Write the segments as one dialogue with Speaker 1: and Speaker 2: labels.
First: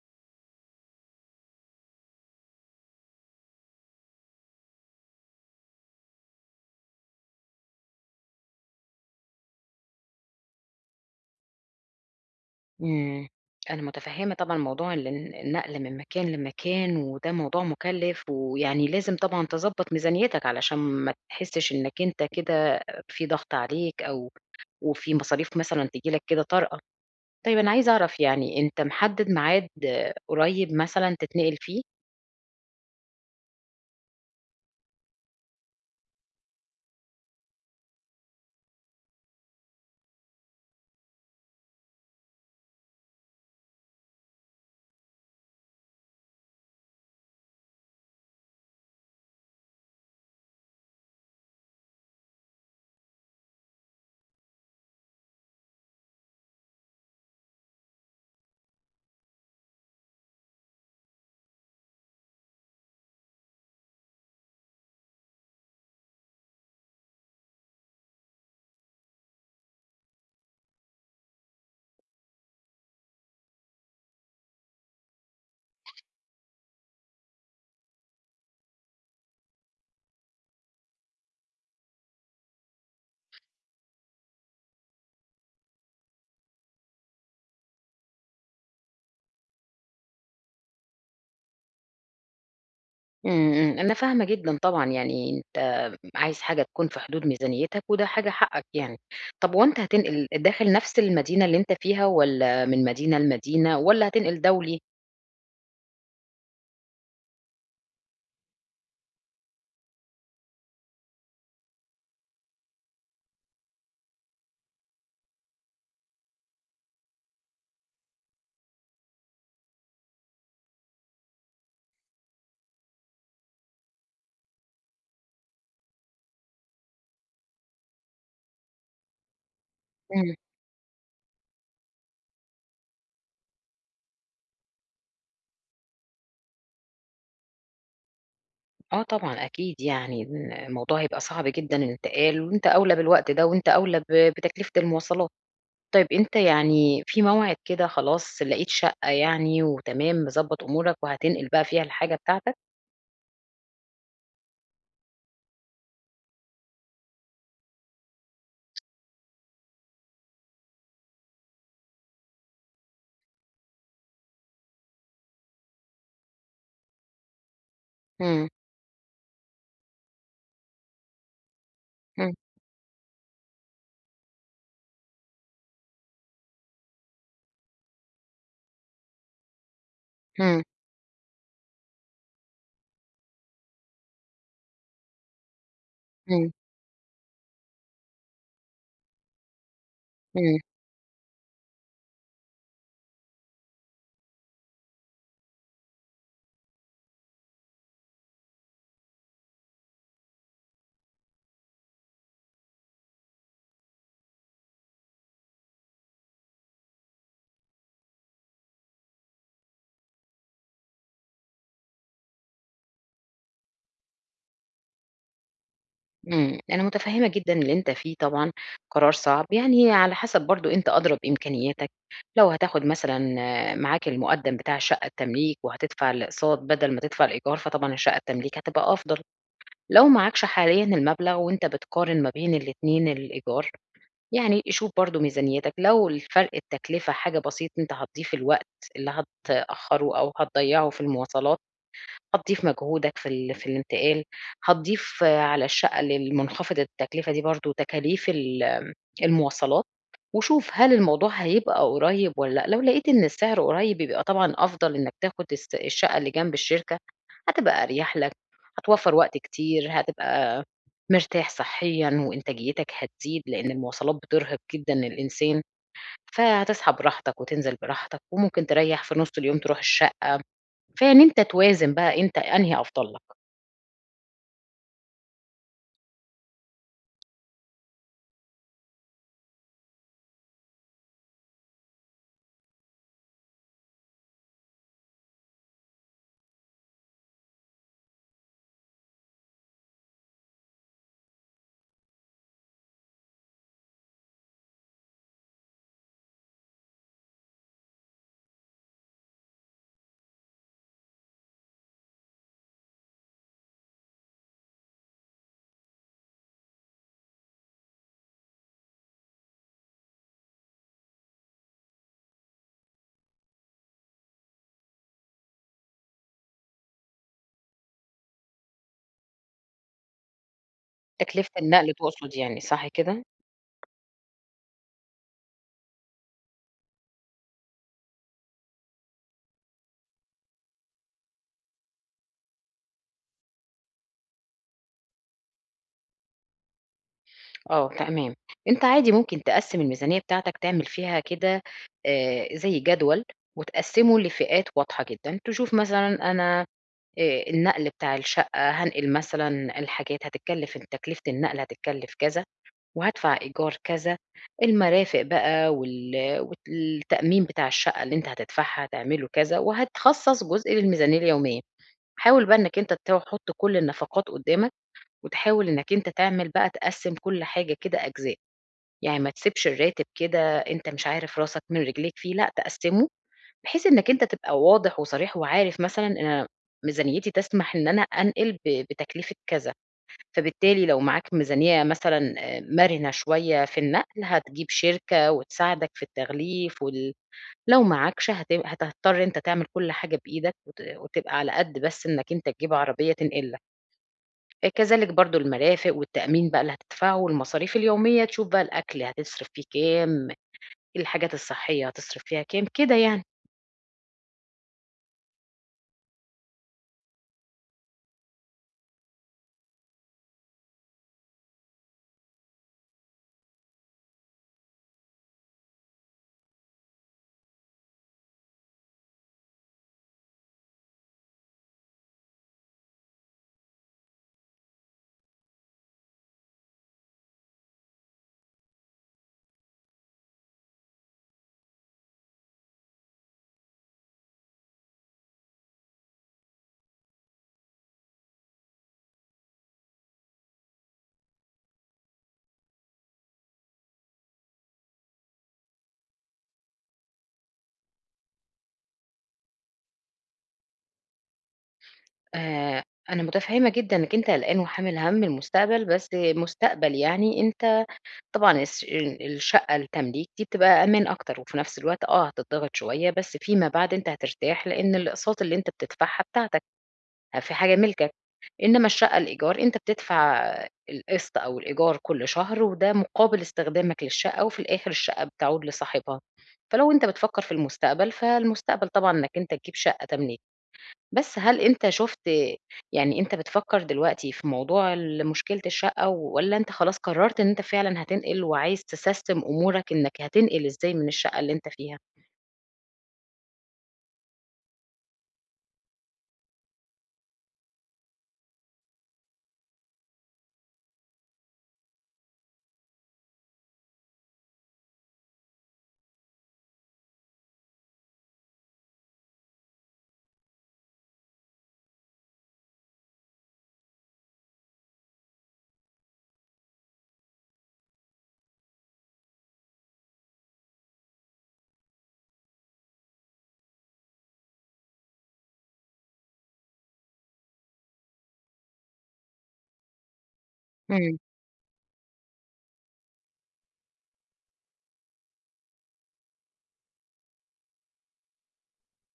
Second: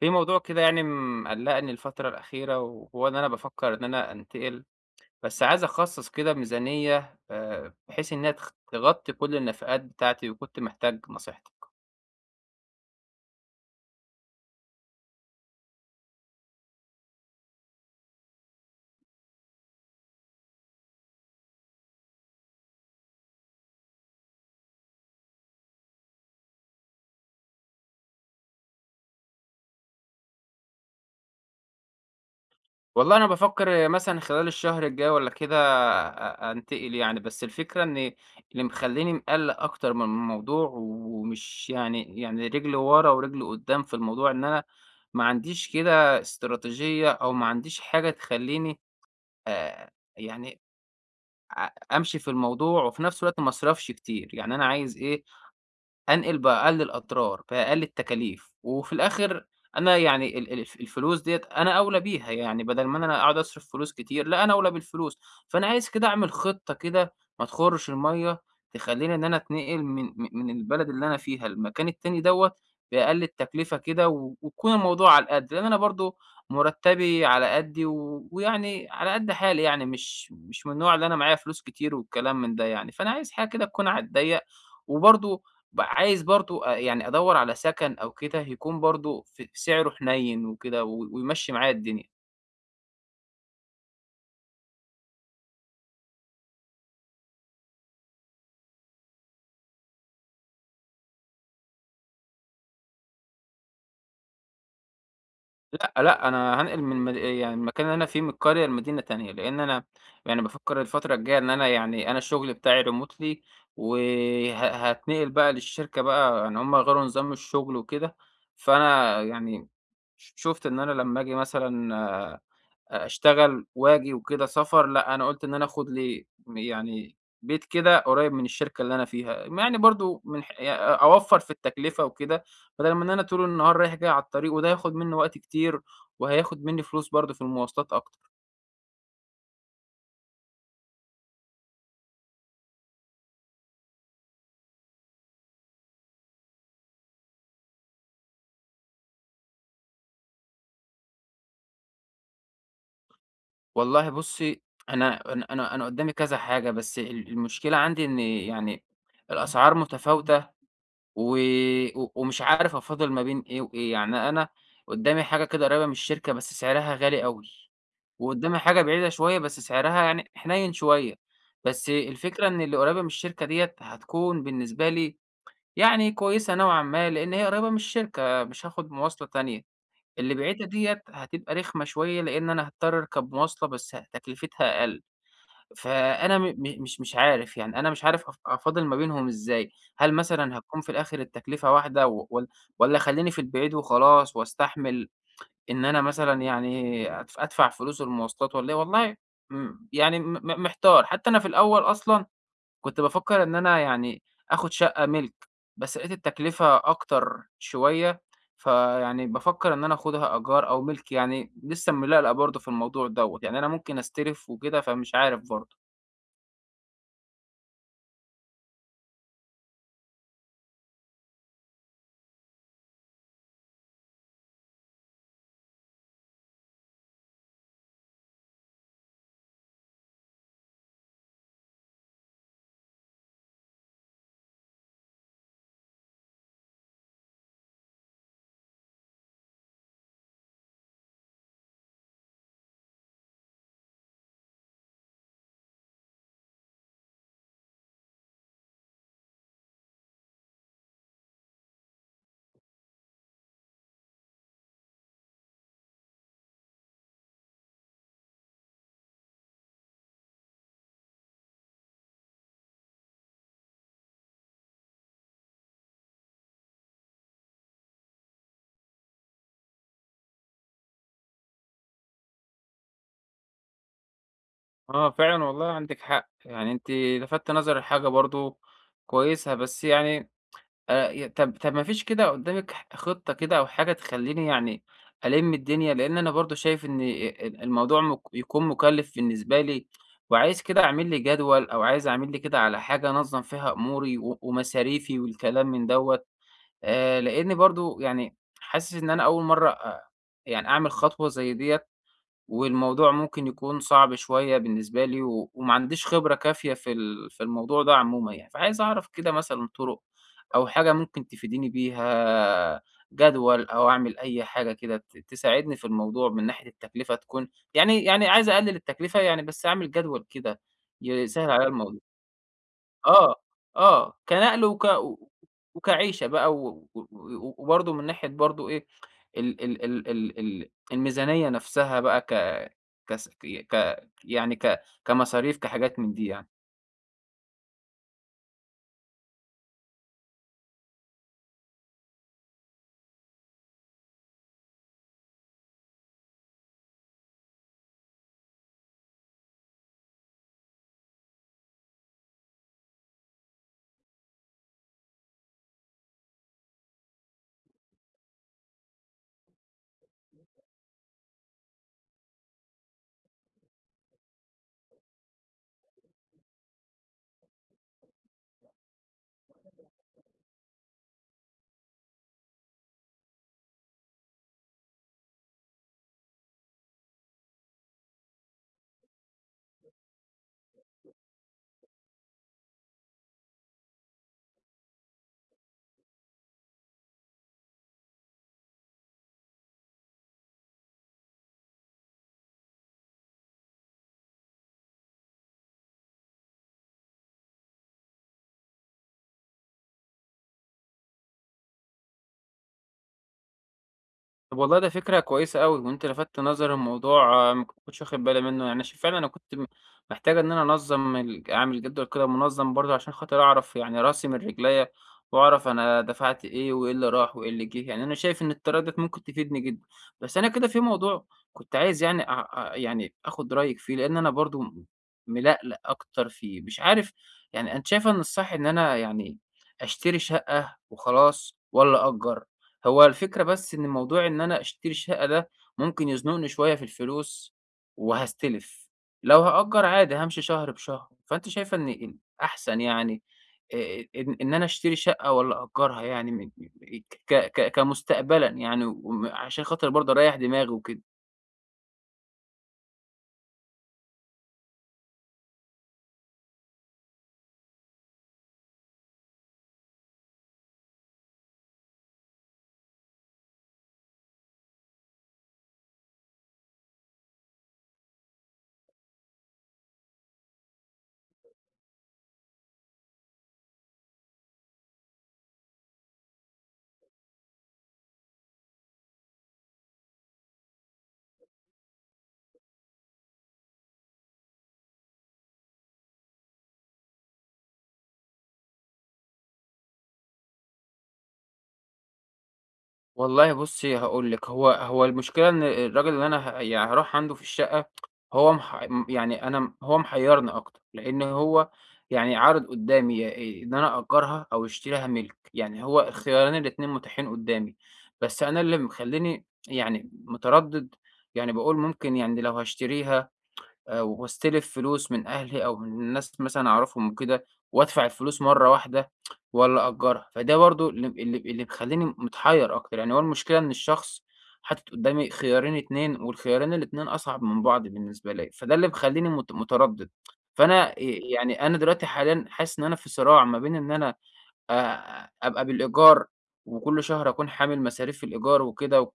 Speaker 1: في موضوع كده يعني مقلقني الفترة الأخيرة، وهو إن أنا بافكر إن أنا أنتقل، بس عايز أخصص كده ميزانية بحيث إنها تغطي كل النفقات بتاعتي، وكنت محتاج نصيحتك.
Speaker 2: إمم. أنا مُتفهِّمة طبعًا موضوع النقل من مكان لمكان، وده موضوع مُكلِّف، ويعني لازم طبعًا تضبّط ميزانيتك علشان ما تحسّش إنّك أنت كده في ضغط عليك أو وفي مصاريف مثلًا تيجي لك كده طارئة. طيب أنا عايزة أعرف يعني أنت محدِّد ميعاد آه، قريّب مثلًا تتنقل فيه؟
Speaker 1: والله أنا بافكر مثلًا خلال الشهر الجاي والّا كده أنتقل يعني، بس الفكرة إن اللي مخليني مقلق أكتر من الموضوع، ومش يعني رجلي ورا ورجلي قدام في الموضوع، إن أنا ما عنديش كده استراتيجية، أو ما عنديش حاجة تخليني آآ، يعني أ أمشي في الموضوع وفي نفس الوقت ما أصرفش كتير، يعني أنا عايز إيه، أنقل بأقل الأضرار، بأقل التكاليف، وفي الآخر أنا يعني ال ال الف الفلوس ديّة أنا أولى بيها، يعني بدل ما أنا أقعد أصرف فلوس كتير، لأ أنا أولى بالفلوس، فأنا عايز كده أعمل خطة كده ما تخرش المَيّة، تخلّيني إن أنا أتنقل من البلد اللي أنا فيها المكان التاني دوّة بأقل التكلفة كده، ويكون الموضوع على القد، لأن أنا برضه مرتبي على قدي، ويعني على قد حالي يعني، مش من النوع اللي أنا معايا فلوس كتير والكلام من ده يعني، فأنا عايز حاجة كده تكون على الضيّق، وبرضه عايز برضه يعني أدوّر على سكن أو كده يكون برضه سعره حنيّن وكده ويمشّي معايا الدنيا.
Speaker 2: إمم، إمم، أنا فاهمة جدًا طبعًا، يعني أنت عايز حاجة تكون في حدود ميزانيتك وده حاجة حقك يعني. طب وأنت هتنقل داخل نفس المدينة اللي أنت فيها والّا من مدينة لمدينة والّا هتنقل دولي؟
Speaker 1: لأ، لأ، أنا هانقل من مد يعني المكان اللي أنا فيه من القرية لمدينة تانية، لإن أنا يعني بافكّر الفترة الجاية إن أنا يعني أنا الشغل بتاعي remotely وه هاتنقل بقى للشركة بقى يعني هم غيروا نظام الشغل وكده، فأنا يعني شُفت إن أنا لمّا آجي مثلًا أشتغل وآجي وكده سفر، لأ أنا قُلت إن أنا آخُد لي يعني بيت كده قريّب من الشركة اللي أنا فيها، يعني برضه
Speaker 2: إمم،
Speaker 1: من ح ي أوفّر في التكلفة وكده، بدل ما إن أنا طول النهار رايح جاي على الطريق وده هياخُد منّي وقت كتير وهياخُد منّي فلوس برضه في المواصلات أكتر.
Speaker 2: آه طبعًا أكيد يعني إن الموضوع هيبقى صعب جدًا الانتقال وأنت أولى بالوقت ده وأنت أولى بتكلفة المواصلات. طيب أنت يعني في موعد كده خلاص لقيت شقة يعني وتمام مضبّط أمورك وهتنقل بقى فيها الحاجة بتاعتك؟
Speaker 1: والله بُصّي، أنا قُدّامي كذا حاجة، بس المشكلة عندي إن يعني الأسعار متفاوتة و و ومش عارف أفاضل ما بين إيه وإيه، يعني أنا قدّامي حاجة كده قريّبة من الشركة بس سعرها غالي أوي،
Speaker 2: إمم،
Speaker 1: وقدّامي حاجة بعيدة شوية بس سعرها يعني حنيّن شوية، بس
Speaker 2: إمم،
Speaker 1: الفكرة إن اللي قريّبة من الشركة ديّة هتكون بالنسبة لي يعني كويسة نوعًا ما، لإن هي قريّبة من الشركة مش هاخد مواصلة تانية، اللي
Speaker 2: إمم،
Speaker 1: بعيدة ديّة هتبقى رخمة شوية لإن أنا هاضطر أركب مواصلة بس تكلفتها أقل. فأنا م
Speaker 2: إمم،
Speaker 1: م مش مش عارف، يعني أنا مش عارف أفاضل ما بينهم إزاي، هل مثلًا
Speaker 2: إمم.
Speaker 1: هتكون في الآخر التكلفة واحدة و ول والّا خلّيني في البعيد وخلاص واستحمل إن أنا مثلًا يعني أدفع فلوس المواصلات والّا إيه، والله يعني م م محتار، حتى أنا في الأول أصلًا كنت بافكّر إن أنا يعني آخُد شقة مِلك، بس لقيت التكلفة أكتر شوية، فيعني بافكّر إن أنا آخُدها إيجار أو مِلك يعني لسه ملقلق برضه في الموضوع دوّة، يعني أنا ممكن أستلف وكده فمش عارف برضه.
Speaker 2: أنا متفهمة جدًا اللي أنت فيه طبعًا، قرار صعب، يعني على حسب برضه أنت أدرى بإمكانياتك، لو هتاخد مثلًا آه، معاك المقدم بتاع شقة التمليك وهتدفع الأقساط بدل ما تدفع الإيجار، فطبعًا شقة التمليك هتبقى أفضل، لو معاكش حاليًا المبلغ وأنت بتقارن ما بين الاتنين الإيجار، يعني شوف برضه ميزانيتك، لو الفرق التكلفة حاجة بسيط أنت هتضيف الوقت اللي هتأخره أو هتضيعه في المواصلات هتضيف مجهودك في الانتقال، هتضيف على الشقة المنخفضة التكلفة دي برضه تكاليف المواصلات، وشوف هل الموضوع هيبقى قريب والّا لأ، لو لقيت إن السعر قريب يبقى طبعًا أفضل إنك تاخد الشقة اللي جنب الشركة، هتبقى أريح لك، هتوفّر وقت كتير، هتبقى مرتاح صحيًا وإنتاجيتك هتزيد، لإن المواصلات بترهق جدًا الإنسان، فهتصحى براحتك وتنزل براحتك، وممكن تريّح في نُص اليوم تروح الشقة، فإن أنت توازن بقى أنت أنهي أفضل لك.
Speaker 1: آه، فعلًا والله عندِك حق، يعني أنتِ لفتِ نظري لحاجة برضه كويسة، بس يعني ي طب طب ما فيش كده قدامِك خطة كده أو حاجة تخلّيني يعني ألِم الدنيا؟ لإن أنا برضه شايف إن الموضوع يكون مُكلِّف بالنسبة لي، وعايز كده أعمل لي جدول أو عايز أعمل لي كده على حاجة أنظّم فيها أموري ومصاريفي والكلام من دوّة، لإني برضه يعني حاسس إن أنا أول مرّة يعني أعمل خطوة زي ديّة، والموضوع ممكن يكون صعب شوية بالنسبة لي وما عنديش خبرة كافية في الموضوع ده عمومًا يعني، فعايز أعرف كده مثلًا طُرق أو حاجة ممكن تفيديني بيها، جدول أو أعمل أي حاجة كده تساعدني في الموضوع من ناحية التكلفة تكون يعني عايز أقلل التكلفة يعني بس أعمل جدول كده يسهّل
Speaker 2: تكلفة
Speaker 1: عليّا
Speaker 2: النقل
Speaker 1: الموضوع.
Speaker 2: تقصد يعني صح كده؟
Speaker 1: آه، آه، كنقل وك و وكعيشة بقى و و و وبرضه من ناحية برضه إيه، ال ال ال ال ال الميزانية نفسها بقى ك كس ك ي ك يعني كمصاريف كحاجات من دي يعني.
Speaker 2: آه تمام، أنت عادي ممكن تقسّم الميزانية بتاعتك تعمل فيها كده زي جدول وتقسّمه لفئات واضحة جدًا، تشوف مثلًا أنا النقل بتاع الشقة هانقل مثلًا الحاجات هتتكلف تكلفة النقل هتتكلف كذا، وهادفع إيجار كذا، المرافق بقى والتأمين بتاع الشقة اللي أنت هتدفعها هتعمله كذا، وهتخصّص جزء للميزانية اليومية، حاول بقى إنك أنت تحط كل النفقات قدّامك. وتحاول إنك أنت تعمل بقى تقسّم كل حاجة كده أجزاء، يعني ما تسيبش الراتب كده أنت مش عارف راسك من رجليك فيه، لأ تقسّمه بحيث إنك أنت تبقى واضح وصريح وعارف مثلًا أنا ميزانيتي تسمح إن أنا أنقل بتكلفة كذا، فبالتالي لو معاك ميزانية مثلًا مرنة شوية في النقل هتجيب شركة وتساعدك في التغليف لو معاكش هتضطر أنت تعمل كل حاجة بإيدك وتبقى على قد بس إنك أنت تجيب عربية تنقل لك. كذلك برضه المرافق والتأمين بقى اللي هتدفعه والمصاريف اليومية، تشوف بقى الأكل هتصرف فيه كام، الحاجات الصحية هتصرف فيها كام، كده يعني.
Speaker 1: طب والله ده فكرة كويسة أوي، وأنت لفتت نظري لموضوع ما كنتش واخد بالي منه، يعني فعلًا أنا كنت محتاج إن أنا أنظّم ال أعمل جدول كده منظم برضه عشان خاطر أعرف يعني راسي من رجليّا، وأعرف أنا دفعت إيه وإيه اللي راح وإيه اللي جه، يعني أنا شايف إن الطريقة ديّة ممكن تفيدني جدًا، بس أنا كده في موضوع كنت عايز يعني أ أ يعني آخد رأيك فيه، لإن أنا برضه ملقلق أكتر فيه، مش عارف يعني أنتِ شايفة إن الصح إن أنا يعني أشتري شقة وخلاص والّا أأجّر؟ هو الفكرة بس إن موضوع إن أنا أشتري شقة ده ممكن يزنقني شوية في الفلوس وهاستلف، لو هأجر عادي هامشي شهر بشهر، فأنتِ شايفة إن الأحسن يعني إن أنا أشتري شقة والّا أأجرها يعني م م ك ك كمستقبلًا يعني عشان خاطر برضه أريّح دماغي وكده؟
Speaker 2: آآ أنا مُتفهِّمة جدًا إنّك أنت قلقان وحامل هَم المستقبل، بس مستقبل يعني أنت طبعًا الس ال الشقة التمليك دي بتبقى أمان أكتر وفي نفس الوقت آه، هتتضغط شوية، بس فيما بعد أنت هترتاح لإن الأقساط اللي أنت بتدفعها بتاعتك. في حاجة مِلكك، إنما الشقة الإيجار أنت بتدفع القسط أو الإيجار كل شهر، وده مقابل استخدامك للشقة، وفي الآخر الشقة بتعود لصاحبها. فلو أنت بتفكّر في المستقبل، فالمستقبل طبعًا إنك أنت تجيب شقة تمليك. بس هل أنت شُفت يعني أنت بتفكّر دلوقتي في موضوع مشكلة الشقة والّا أنت خلاص قررت إن أنت فعلًا هتنقل وعايز تسَسّم أمورك إنك هتنقل إزاي من الشقة اللي أنت فيها؟
Speaker 1: والله بُصّي هاقول لِك، هو المشكلة إن الراجل اللي أنا يعني هاروح عنده في الشقة هو مح م يعني أنا م هو محيّرني أكتر، لإن هو يعني عارض قدّامي يا إيه إن أنا أأجّرها أو أشتري لها مِلْك، يعني هو الخيارين الاتنين متاحين قدّامي، بس أنا اللي مخلّيني يعني متردِّد، يعني باقول ممكن يعني لو هاشتريها واستلف فلوس من أهلي أو من ناس مثلًا أعرفهم وكده، وأدفع الفلوس مرّة واحدة والّا أأجّرها، فده برضه اللي مخلّيني متحيّر أكتر، يعني هو المشكلة إن الشخص حاطط قدّامي خيارين، 2 والخيارين الاتنين أصعب من بعض بالنسبة ليّا، فده اللي مخلّيني متردد. فأنا
Speaker 2: إمم.
Speaker 1: يعني أنا دلوقتي حاليًا حاسس إن أنا في صراع ما بين إن أنا أبقى بالإيجار، وكل شهر أكون حامل مصاريف الإيجار وكده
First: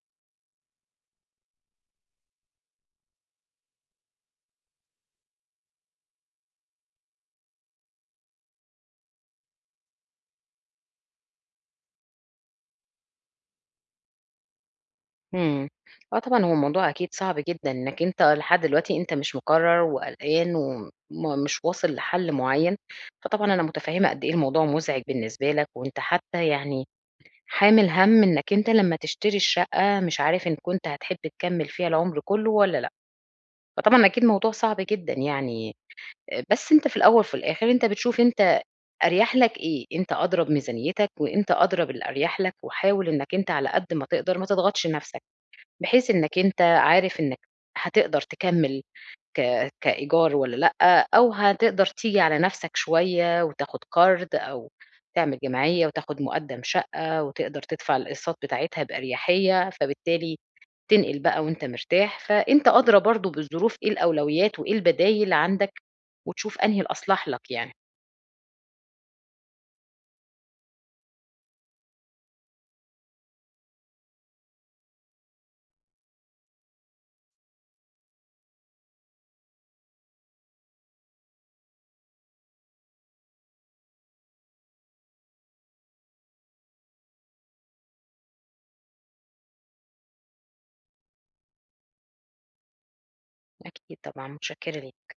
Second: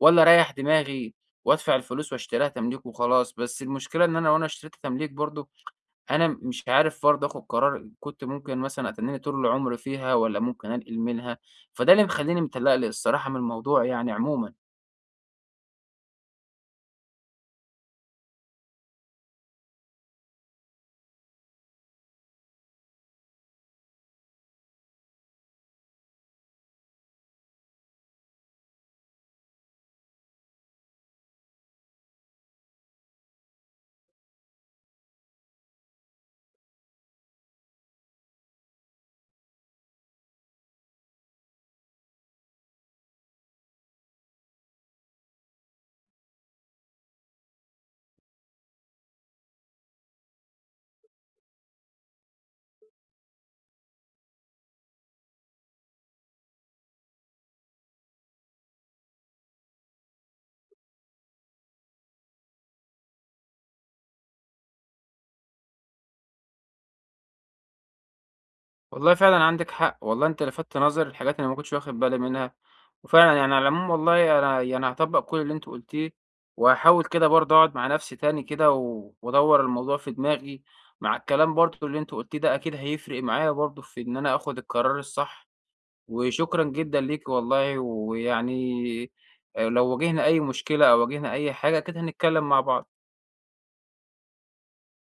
Speaker 1: والّا أريّح دماغي وأدفع الفلوس وأشتريها تمليك وخلاص، بس المشكلة إن أنا لو أنا اشتريت تمليك برضه أنا مش عارف برضه آخُد قرار، كنت ممكن مثلًا أتنّيني طول العمر فيها والّا ممكن أنقل منها، فده اللي مخلّيني متقلّق لي الصراحة من الموضوع يعني عمومًا.
Speaker 2: إمم. آه طبعًا هو الموضوع أكيد صعب جدًا، إنّك أنت لحد دلوقتي أنت مش مقرّر وقلقان مش واصل لحل معيّن، فطبعًا أنا متفهّمة قد إيه الموضوع مُزعج بالنسبة لك، وأنت حتى يعني حامل هَم إنّك أنت لمّا تشتري الشقة مش عارف إن كنت هتحب تكمّل فيها العمر كلّه والّا لأ، فطبعًا أكيد موضوع صعب جدًا يعني، بس أنت في الأول وفي الآخر أنت بتشوف أنت أريح لك إيه، أنت أدرى بميزانيتك وأنت أدرى بالأريح لك، وحاول إنّك أنت على قد ما تقدر ما تضغطش نَفْسك. بحيث إنك أنت عارف إنك هتقدر تكمّل كإيجار والّا لأ، أو هتقدر تيجي على نَفْسك شوية وتاخُد قرض أو تعمل جمعية وتاخُد مُقدَّم شقّة وتقدر تدفع الأقساط بتاعتها بأريحية، فبالتالي تنقل بقى وأنت مرتاح، فأنت أدرى برضه بالظروف إيه الأولويات وإيه البدايل عندك وتشوف أنهي الأصلح لك يعني.
Speaker 1: والله فعلًا عندِك حق، والله أنت لفتت نظري لحاجات أنا ما كنتش واخد بالي منها، وفعلًا يعني على العموم والله أنا يعني هاطبّق كل اللي أنت قُلتيه، وهاحاول كده برضه أقعد مع نفسي تاني كده وأدوّر الموضوع في دماغي، مع الكلام برضه اللي أنت قُلتيه ده أكيد هيفرق معايا برضه في إن أنا آخد القرار الصح، وشكرًا جدًا ليك والله، ويعني لو واجهنا أي مشكلة أو واجهنا أي حاجة أكيد هنتكلّم مع بعض.
Speaker 2: أكيد طبعًا، مُتشكّرة ليك.